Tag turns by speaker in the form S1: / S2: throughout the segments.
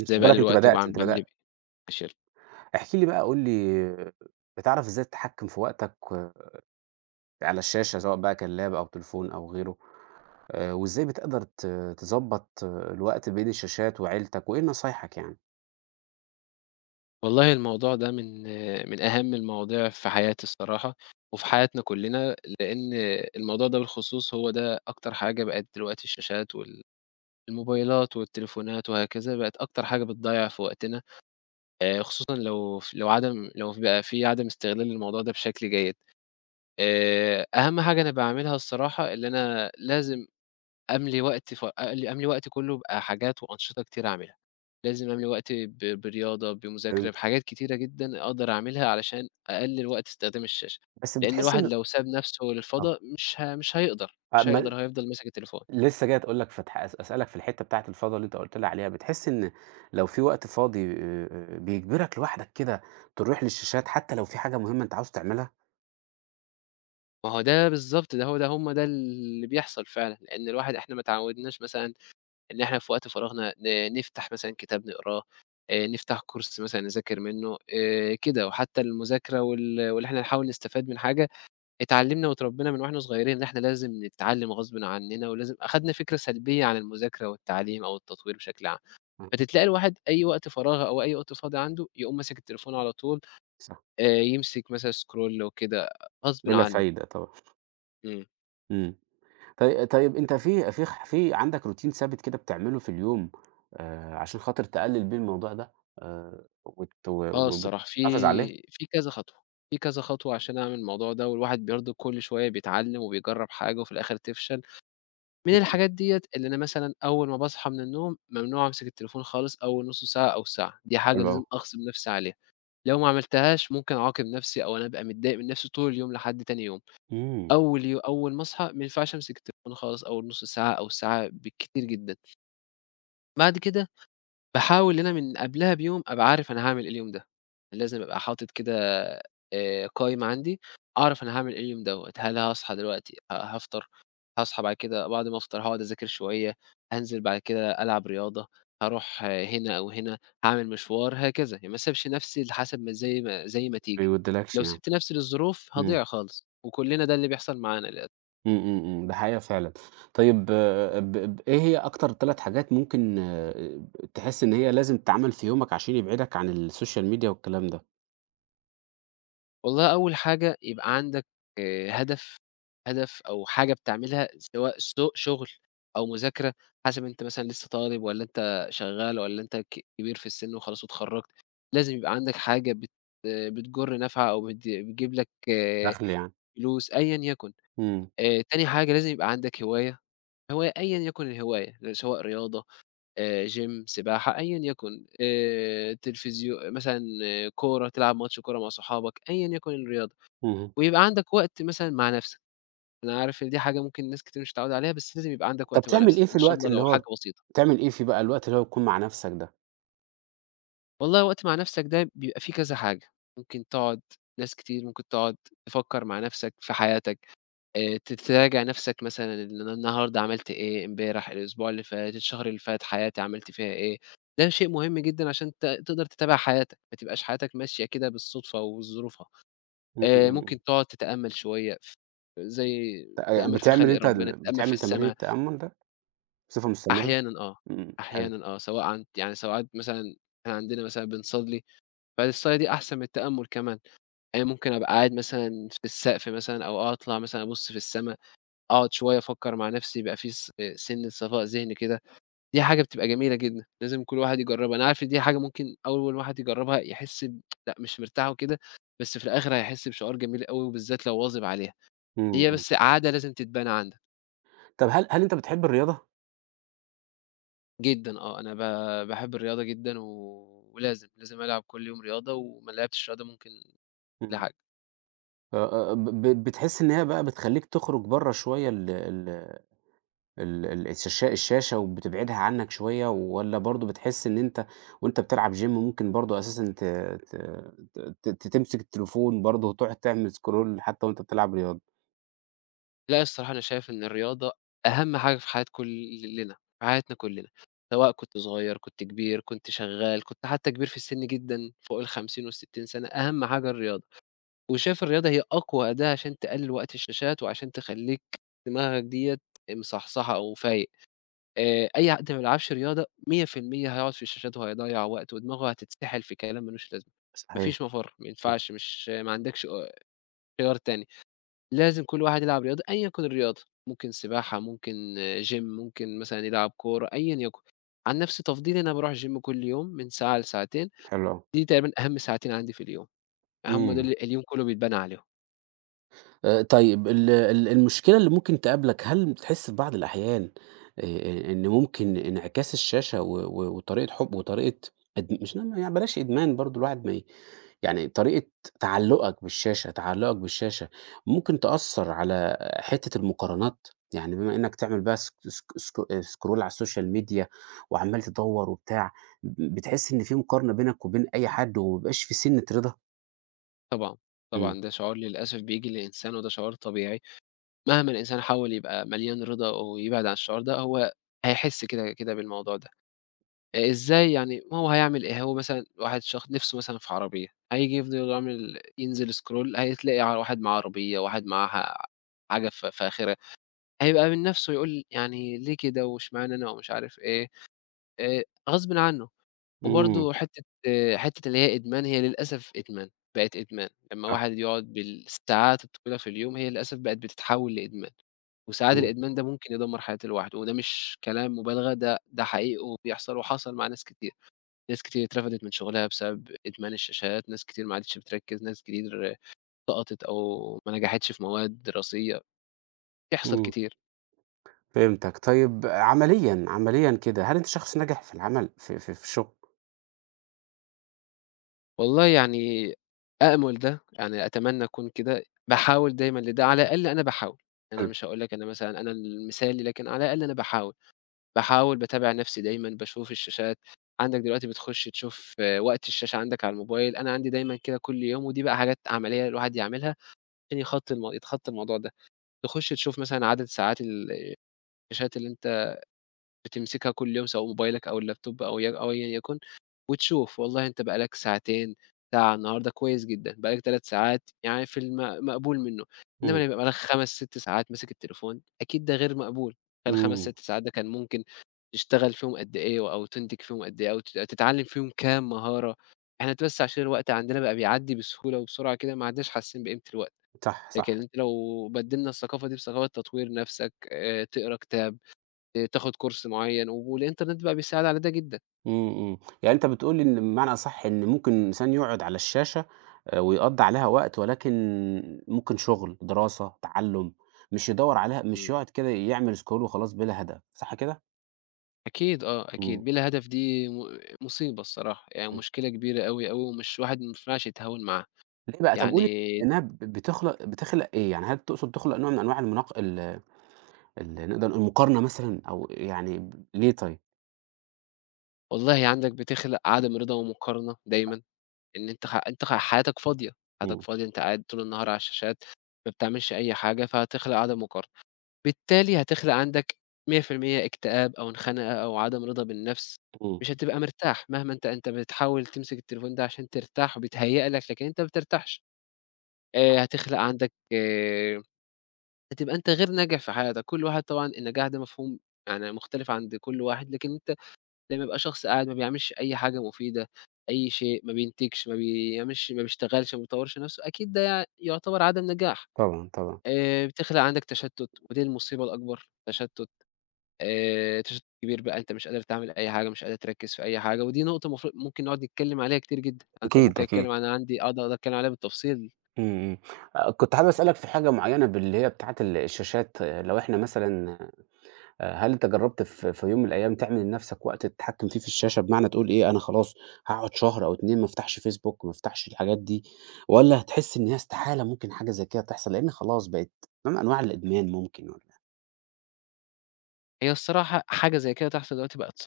S1: أنتِ خُدي بالِك،
S2: باقلِّل
S1: أنتِ
S2: وقتي
S1: بدأتِ،
S2: وباعم
S1: أنتِ
S2: باملي بإيه
S1: بدأتِ.
S2: العشِرة.
S1: احكِ لي بقى، قُل لي بتعرف إزاي تتحكّم في وقتك على الشاشة سواء بقى كان لاب أو تليفون أو غيره، وإزاي بتقدر تضبّط الوقت بين الشاشات وعيلتك وإيه نصايحك يعني؟
S2: والله الموضوع ده من أهَم المواضيع في حياتي الصراحة، وفي حياتنا كُلّنا، لإن الموضوع ده بالخصوص هو ده أكتر حاجة بقت دلوقتي الشاشات وال الموبايلات والتليفونات وهكذا، بقت أكتر حاجة بتضيّع في وقتنا، خصوصًا لو بقى في عدم استغلال للموضوع ده بشكل جيد. أهَم حاجة أنا باعملها الصراحة، اللي أنا لازم أملي وقتي كلّه بحاجات وأنشطة كتير أعملها، لازم أملي وقتي برياضة، بمذاكرة،
S1: فهمت.
S2: بحاجات كتيرة جدًا أقدر أعملها علشان أقلل وقت استخدام الشاشة،
S1: بس
S2: لإن
S1: بتحسّي
S2: الواحد
S1: إن
S2: لو ساب نفسه
S1: آه.
S2: للفضا مش ه مش هيقدر،
S1: آه
S2: مش
S1: ما
S2: هيقدر هو هيفضل ماسك التليفون.
S1: لسّه جاي أقول لك فتح أس أسألك في الحتّة بتاعة الفضا اللي أنت قُلت لي عليها، بتحس إن لو في وقت فاضي بيجبرك لوحدك كده تروح للشاشات حتّى لو في حاجة مهمة أنت عاوز تعملها؟
S2: ما هو ده بالضبط ده هو ده هم ده اللي بيحصل فعلًا، لإن الواحد إحنا ما اتعودناش مثلًا إن إحنا في وقت فراغنا نفتح مثلًا كتاب نقراه، نفتح كورس مثلًا نذاكر منه، كده، وحتى المذاكرة واللي إحنا نحاول نستفاد من حاجة اتعلّمنا واتربّينا من وإحنا صغيّرين إن إحنا لازم نتعلّم غصبٍ عنّنا، ولازم أخدنا فكرة سلبية عن المذاكرة والتعليم أو التطوير بشكل عام،
S1: إمم،
S2: فتتلاقي الواحد أي وقت فراغ أو أي وقت فاضي عنده، يقوم ماسك التليفون على طول،
S1: صح.
S2: يمسك مثلًا scroll وكده غصبٍ
S1: بلا
S2: عنّه.
S1: فايدة طبعًا.
S2: إمم.
S1: إمم. طيب أنت في في خ في عندك روتين ثابت كده بتعمله في اليوم، عشان خاطر تقلل بيه الموضوع ده، وت
S2: آه الصراحة
S1: وبتحافظ عليه؟
S2: في كذا خطوة، في كذا خطوة عشان أعمل الموضوع ده، والواحد برضه كل شوية بيتعلّم وبيجرّب حاجة وفي الآخِر تفشل. من
S1: إمم، إمم،
S2: الحاجات ديّة اللي أنا مثلًا أول ما باصحى من النوم، ممنوع أمسك التليفون خالص أول نُص ساعة أو ساعة، دي حاجة
S1: حلو أوي.
S2: لازم أغصب نَفْسي عليها. لو ما عملتهاش ممكن أعاقب نفسي أو أنا أبقى متضايق من نفسي طول اليوم لحد تاني يوم.
S1: إمم،
S2: أول ما أصحى ما ينفعش أمسك التليفون خالص أول نُص ساعة أو ساعة بالكتير جدًا. بعد كده باحاول إن أنا من قبلها بيوم أبقى عارف أنا هاعمل إيه اليوم ده، لازم أبقى حاطط كده قايمة عندي، أعرف أنا هاعمل إيه اليوم دوّة، هل هاصحى دلوقتي هافطر، هاصحى بعد كده بعد ما أفطر هاقعد أذاكر شوية، هانزل بعد كده ألعب رياضة، هاروح هنا أو هنا، هاعمل مشوار، هكذا، يعني ما اسيبش نفسي لحسب ما زي ما
S1: ما
S2: تيجي.
S1: يوديلكش
S2: لو
S1: يعني.
S2: سِبت نفسي للظروف
S1: إمم،
S2: هاضيع خالص، وكلنا ده اللي بيحصل معانا للأسف.
S1: إمم، إمم، إمم، ده حقيقة فعلًا. طيب آه، ب ب إيه هي أكتر 3 حاجات ممكن، تحس إن هي لازم تتعمل في يومك عشان يبعدك عن السوشيال ميديا والكلام ده؟
S2: والله أول حاجة يبقى عندك هدف، هدف أو حاجة بتعملها سواء شغل أو مذاكرة، حسب أنت مثلًا لسه طالب والّا أنت شغّال والّا أنت كبير في السِن وخلاص واتخرّجت، لازم يبقى عندك حاجة بت آه، بتجُر نافعة أو بتجيب لك آه،
S1: دخل يعني.
S2: فلوس أيًا يكن.
S1: إمم،
S2: تاني حاجة لازم يبقى عندك هواية، هواية أيًا يكن الهواية، سواء رياضة، gym سباحة، أيًا يكن، تلفزيو مثلًا آه، كورة، تلعب ماتش كورة مع صحابك، أيًا يكن الرياضة.
S1: اهم.
S2: ويبقى عندك وقت مثلًا مع نَفْسك، أنا عارف إن دي حاجة ممكن ناس كتير مش متعوّدة عليها، بس لازم يبقى عندك
S1: طب
S2: وقت مع
S1: تعمل
S2: نَفْسك،
S1: إيه في
S2: إن شاء
S1: الوقت
S2: الله
S1: اللي
S2: لو حاجة
S1: هو
S2: بسيطة.
S1: بتعمل إيه فيه بقى الوقت اللي هو بتكون مع نفسك ده؟
S2: والله وقت مع نَفْسك ده بيبقى فيه كذا حاجة، ممكن تقعد ناس كتير ممكن تقعد تفكّر مع نَفْسك في حياتك، ت تراجع نَفْسك مثلًا إن أنا النهارده عملت إيه، امبارح، الأسبوع اللي فات، الشهر اللي فات، حياتي عملت فيها إيه، ده شيء مهم جدًا عشان تقدر تتابع حياتك، ما تبقاش حياتك ماشية كده بالصُدفة وظروفها.
S1: إمم، إمم، إمم.
S2: ممكن تقعد تتأمّل شوية ف زي تتأمّل في
S1: بتعمل
S2: خلق
S1: أنت
S2: ربنا، تتأمّل في
S1: بتعمل تمارين
S2: السما.
S1: التأمل ده بصفة مستمرة؟
S2: أحيانًا آه،
S1: إمم، حلو،
S2: أحيانًا آه، سواء عن يعني ساعات مثلًا إحنا عندنا مثلًا بنصلّي، فالصلاة دي أحسن من التأمُّل كمان، يعني ممكن أبقى قاعد مثلًا في السقف مثلًا أو آه، أطلع مثلًا أبُص في السما، أقعد شوية أفكّر مع نَفْسي، يبقى في سِنّة صفاء ذهن كده، دي حاجة بتبقى جميلة جدًا، لازم كل واحد يجرّبها. أنا عارف إن دي حاجة ممكن أول واحد يجرّبها يحس ب لأ مش مرتاح وكده، بس في الآخِر هيحس بشعور جميل أوي وبالذات لو واظب عليها،
S1: إمم،
S2: هي
S1: إمم.
S2: بس عادة لازم تتبنى عندك.
S1: طب هل أنت بتحب الرياضة؟
S2: جدًا آه، أنا باحب الرياضة جدًا ولازم ألعب كل يوم رياضة وما لعبتش رياضة ممكن لا
S1: إمم،
S2: حاجة.
S1: آآ، ب ب بتحس إن هي بقى بتخلّيك تخرج برّه شوية ال ال ال ال الشاشة وبتبعدها عنك شوية، والّا برضه بتحس إن أنت وأنت بتلعب Gym ممكن برضه أساسًا ت ت ت ت ت تمسك التليفون برضه وتقعد تعمل scroll حتى وأنت بتلعب رياضة؟
S2: لأ الصراحة أنا شايف إن الرياضة أهم حاجة في حياة كلّنا، في حياتنا كلّنا، سواء كنت صغير، كنت كبير، كنت شغّال، كنت حتى كبير في السِن جدًا فوق ال50 وال60 سَنة، أهم حاجة الرياضة. وشايف الرياضة هي أقوى أداة عشان تقلِّل وقت الشاشات وعشان تخلّيك دماغك ديّة مصحصحة أو فايق. أي حد ما بيلعبش رياضة 100% هيقعد في الشاشات وهيضيّع وقته ودماغه هتتسحل في كلام ما لوش لازمة، ما
S1: صحيح،
S2: فيش مفر، ما
S1: إمم،
S2: ينفعش مش ما عندكش خيار تاني، لازم كل واحد يلعب رياضة أيًا يكن الرياضة، ممكن سباحة، ممكن gym ممكن مثلًا يلعب كورة، أيًا يكن. عن نفسي تفضيلي أنا باروح gym كل يوم من ساعة لساعتين،
S1: حلو أوي.
S2: دي تقريبًا أهم ساعتين عندي في اليوم، هم
S1: إمم.
S2: دول اليوم كله بيتبنى عليهم.
S1: طيب ال ال المشكلة اللي ممكن تقابلك، هل بتحس في بعض الأحيان، إن ممكن انعكاس الشاشة و و وطريقة حُب وطريقة أد مش ن يعني بلاش إدمان برضه الواحد ما ي يعني طريقة تعلُّقك بالشاشة ممكن تأثّر على حتّة المقارنات؟ يعني بما إنّك تعمل بقى سك سك سك scroll على السوشيال ميديا وعمّال تدوّر وبتاع، بتحس إن في مقارنة بينك وبين أي حد وما بيبقاش في سِنّة رضا؟
S2: طبعًا،
S1: إمم.
S2: طبعًا ده شعور للأسف بييجي للإنسان وده شعور طبيعي. مهما الإنسان حاول يبقى مليان رضا ويبعد عن الشعور ده، هو هيحس كده كده بالموضوع ده. إزاي يعني ما هو هيعمل إيه؟ هو مثلًا واحد نِفْسه مثلًا في عربية، هييجي يفضل عامل ينزل scroll هتلاقي ع واحد معاه عربية، واحد معاه حاجة فاخرة، هيبقى من نَفْسه يقول يعني ليه كده واشمعنى أنا ومش عارف إيه، آآ غصبٍ عنّه.
S1: إمم.
S2: وبرضه حتّة اللي هي إدمان، هي للأسف إدمان، بقت إدمان، لمّا
S1: صح.
S2: واحد يقعد بالساعات الطويلة في اليوم، هي للأسف بقت بتتحول لإدمان، وساعات
S1: إمم.
S2: الإدمان ده ممكن يدمّر حياة الواحد، وده مش كلام مبالغة، ده حقيقي وبيحصل وحصل مع ناس كتير، ناس كتير اترفدت من شغلها بسبب إدمان الشاشات، ناس كتير ما عادتش بتركّز، ناس كتير سقطت أو ما نجحتش في مواد دراسية، بيحصل
S1: إمم.
S2: كتير.
S1: فهمتك، طيب عمليًا، عمليًا كده، هل أنت شخص ناجح في العمل في في في الشغل؟
S2: والله يعني أأمُل ده، يعني أتمنّى أكون كده، باحاول دايمًا لده، على الأقل أنا باحاول، يعني أنا مش هاقول لك أنا مثلًا أنا المثالي، لكن على الأقل أنا باحاول، باحاول باتابع نَفْسي دايمًا، باشوف الشاشات، عندك دلوقتي بتخُش تشوف آه، وقت الشاشة عندك على الموبايل، أنا عندي دايمًا كده كل يوم ودي بقى حاجات عمليّة الواحد يعملها عشان يخطّي الم يتخطّى الموضوع ده، تخُش تشوف مثلًا عدد ساعات الشاشات اللي أنت بتمسكها كل يوم سواء موبايلك أو اللابتوب أو أيًا يكن، وتشوف والله أنت بقى لك ساعتين، ساعة النهارده كويس جدًا، بقى لك 3 ساعات يعني في مقبول منه، إنما
S1: إمم،
S2: لمّا يبقى لك 5، 6 ساعات ماسك التليفون أكيد ده غير مقبول، ال5،
S1: إمم،
S2: 6 ساعات ده كان ممكن تشتغل فيهم قد إيه أو تنتج فيهم قد إيه أو تتعلم فيهم كام مهارة، إحنا بس عشان الوقت عندنا بقى بيعدي بسهولة وبسرعة كده ما عدناش حاسين بقيمة الوقت،
S1: صح، صح،
S2: لكن أنت لو بدلنا الثقافة دي بثقافة تطوير نفسك، تقرا كتاب، تاخد كورس معيّن، والإنترنت بقى بيساعد على ده جدًا.
S1: إمم، إمم، يعني أنت بتقول لي إن بمعنى أصح إن ممكن إنسان يقعد على الشاشة، ويقضّي عليها وقت ولكن ممكن شغل، دراسة، تعلُّم، مش يدوّر عليها مش
S2: إمم.
S1: يقعد كده يعمل scroll وخلاص بلا هدف، صح كده؟
S2: أكيد آه، أكيد
S1: إمم،
S2: بلا هدف دي مصيبة الصراحة، يعني
S1: إمم،
S2: مشكلة كبيرة أوي، أوي، ومش الواحد ما ينفعش يتهاون معاها.
S1: ليه بقى؟ طب قُل لي
S2: يعني
S1: لإنها بتخلق إيه؟ يعني هل تقصد تخلق نوع من أنواع المناق ال ال نقدر نقول المقارنة مثلًا أو يعني ليه طيب؟
S2: والله عندك بتخلق عدم رضا ومقارنة دايمًا، إن أنت حياتك فاضية، حياتك
S1: إمم.
S2: فاضية، أنت قاعد طول النهار على الشاشات، ما بتعملش أي حاجة، فهتخلق عدم مقارنة. بالتالي هتخلق عندك 100% اكتئاب أو خنقة أو عدم رضا بالنفس،
S1: إمم.
S2: مش هتبقى مرتاح مهما أنت بتحاول تمسك التليفون ده عشان ترتاح وبيتهيأ لك لكن أنت ما بترتاحش، هتخلق عندك هتبقى أنت غير ناجح في حياتك، كل واحد طبعًا النجاح ده مفهوم يعني مختلف عند كل واحد، لكن أنت لمّا يبقى شخص قاعد ما بيعملش أي حاجة مفيدة، أي شيء، ما بينتجش، ما بيعملش ما بيشتغلش، ما بيطورش نفسه، أكيد ده يعتبر عدم نجاح.
S1: طبعًا، طبعًا.
S2: بتخلق عندك تشتت ودي المصيبة الأكبر، تشتت. تشتت كبير بقى، أنت مش قادر تعمل أي حاجة، مش قادر تركّز في أي حاجة، ودي نقطة المفروض ممكن نقعد نتكلّم عليها كتير جدًا، أنت
S1: أكيد،
S2: ممكن
S1: أكيد.
S2: أتكلّم أنا عندي أقعد أتكلّم عليها بالتفصيل.
S1: إمم، إمم. كنت حابب أسألك في حاجة معيّنة باللي هي بتاعة الشاشات آه، لو إحنا مثلًا، هل أنت جرّبت في في يوم من الأيام تعمل لنَفْسك وقت تتحكّم فيه في الشاشة، بمعنى تقول إيه، أنا خلاص هاقعد شهر أو 2 ما أفتحش فيسبوك، ما أفتحش الحاجات دي، والّا هتحس إن هي استحالة ممكن حاجة زي كده تحصل، لإن خلاص بقت نوع من أنواع الإدمان ممكن والّا؟
S2: هي الصراحة حاجة زي كده تحصل دلوقتي بقت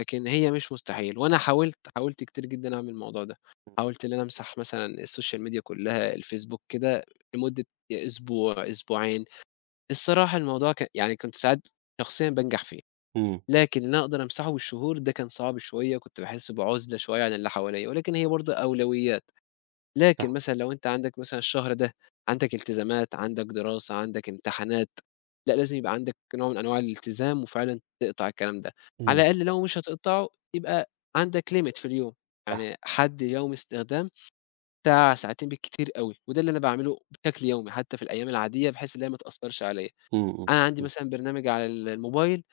S2: لكن هي مش مستحيل، وأنا حاولت، حاولت كتير جدًا أعمل الموضوع ده، حاولت إن أنا أمسح مثلًا الsocial media كلّها، الفيسبوك كده لمدة أسبوع، أسبوعين، الصراحة الموضوع يعني كنت ساعات شخصيًا بانجح فيه،
S1: إمم،
S2: لكن إن أنا أقدر أمسحه بالشهور ده كان صعب شوية، كنت باحس بعُزلة شوية عن اللي حواليّا، ولكن هي برضه أولويات. لكن
S1: صح.
S2: مثلًا لو أنت عندك مثلًا الشهر ده عندك التزامات، عندك دراسة، عندك امتحانات، لأ لازم يبقى عندك نوع من أنواع الالتزام وفعلًا تقطع الكلام ده، على
S1: إمم،
S2: الأقل لو مش هتقطعه يبقى عندك limit في اليوم،
S1: صح.
S2: يعني حد يومي استخدام ساعة، ساعتين بالكتير أوي، وده اللي أنا باعمله بشكل يومي حتى في الأيام العادية بحيث إن هي ما تأثّرش عليَّ.
S1: إمم، إمم،
S2: أنا عندي
S1: إمم.
S2: مثلًا برنامج على الموبايل،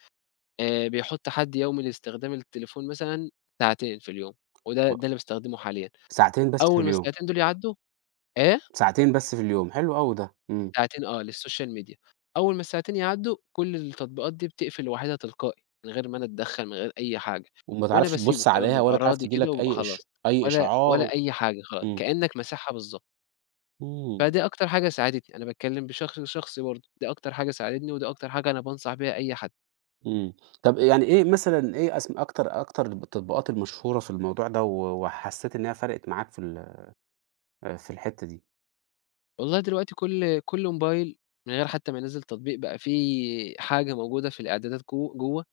S2: بيحط حد يومي لاستخدام التليفون مثلًا ساعتين في اليوم، وده
S1: و
S2: ده اللي باستخدمه حاليًا،
S1: ساعتين بس في
S2: أول ما
S1: اليوم،
S2: الساعتين دول يعدّوا إيه؟
S1: ساعتين بس في اليوم، حلو أوي ده. إمم.
S2: ساعتين آه، للسوشيال ميديا، أول ما الساعتين يعدّوا كل التطبيقات دي بتقفل لوحدها تلقائي، من غير ما أنا أتدخّل، من غير أي حاجة،
S1: وما
S2: وأنا
S1: تعرفش
S2: باسيبه
S1: تبُص
S2: تمام،
S1: عليها ولا
S2: بابقى
S1: تعرف
S2: راضي
S1: تيجي
S2: كده
S1: لك
S2: وبابقى خلاص،
S1: أي
S2: ولا
S1: إشعار؟
S2: ولا أي حاجة خلاص،
S1: إمم،
S2: كإنّك مسحها بالضبط،
S1: إمم،
S2: فدي أكتر حاجة ساعدتني، أنا باتكلّم بشكل شخصي برضه، دي أكتر حاجة ساعدتني، ودي أكتر حاجة أنا بانصح بيها أي حد.
S1: إمم. طب يعني إيه مثلًا إيه أسم أكتر التطبيقات المشهورة في الموضوع ده وحسّيت إنها فرقت معاك في ال في الحتّة دي؟
S2: والله دلوقتي كل موبايل من غير حتى ما ينزّل تطبيق بقى فيه حاجة موجودة في الإعدادات جوّه،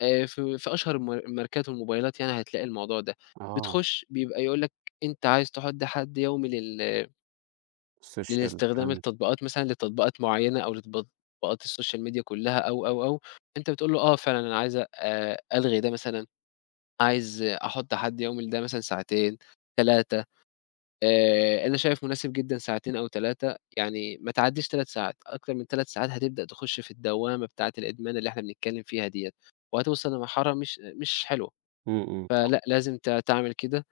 S2: في أشهر الماركات والموبايلات يعني هتلاقي الموضوع ده،
S1: آه،
S2: بتخش بيبقى يقول لك أنت عايز تحُط حد يومي
S1: السوشيال
S2: للاستخدام
S1: والكلام ده.
S2: التطبيقات مثلًا لتطبيقات معيّنة أو لتطبيقات السوشيال ميديا كلّها أو، أو، أو، أنت بتقول له آه فعلًا أنا عايز ألغي ده مثلًا، عايز أحُط حد يومي لده مثلًا ساعتين، 3. أنا شايف مناسب جدًا ساعتين أو 3 يعني ما تعدّيش 3 ساعات، أكتر من 3 ساعات هتبدأ تخش في الدوّامة بتاعة الإدمان اللي إحنا بنتكلّم فيها ديّة، وهتوصل لمرحلة مش مش حلوة.
S1: إمم، إمم، صح.
S2: فلأ، لازم تعمل كده،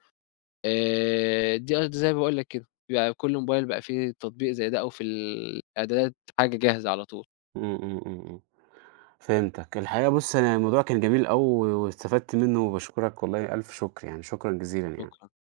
S2: دي قصد زي ما باقول لك كده، بيبقى كل موبايل بقى فيه تطبيق زي ده أو في الإعدادات حاجة جاهزة على طول.
S1: إمم، إمم، إمم، إمم. فهمتك. الحقيقة بُص، أنا الموضوع كان جميل أوي واستفدت منّه وباشكرك والله ألف شكر يعني، شكرًا جزيلًا يعني.
S2: شكرًا، شكرًا.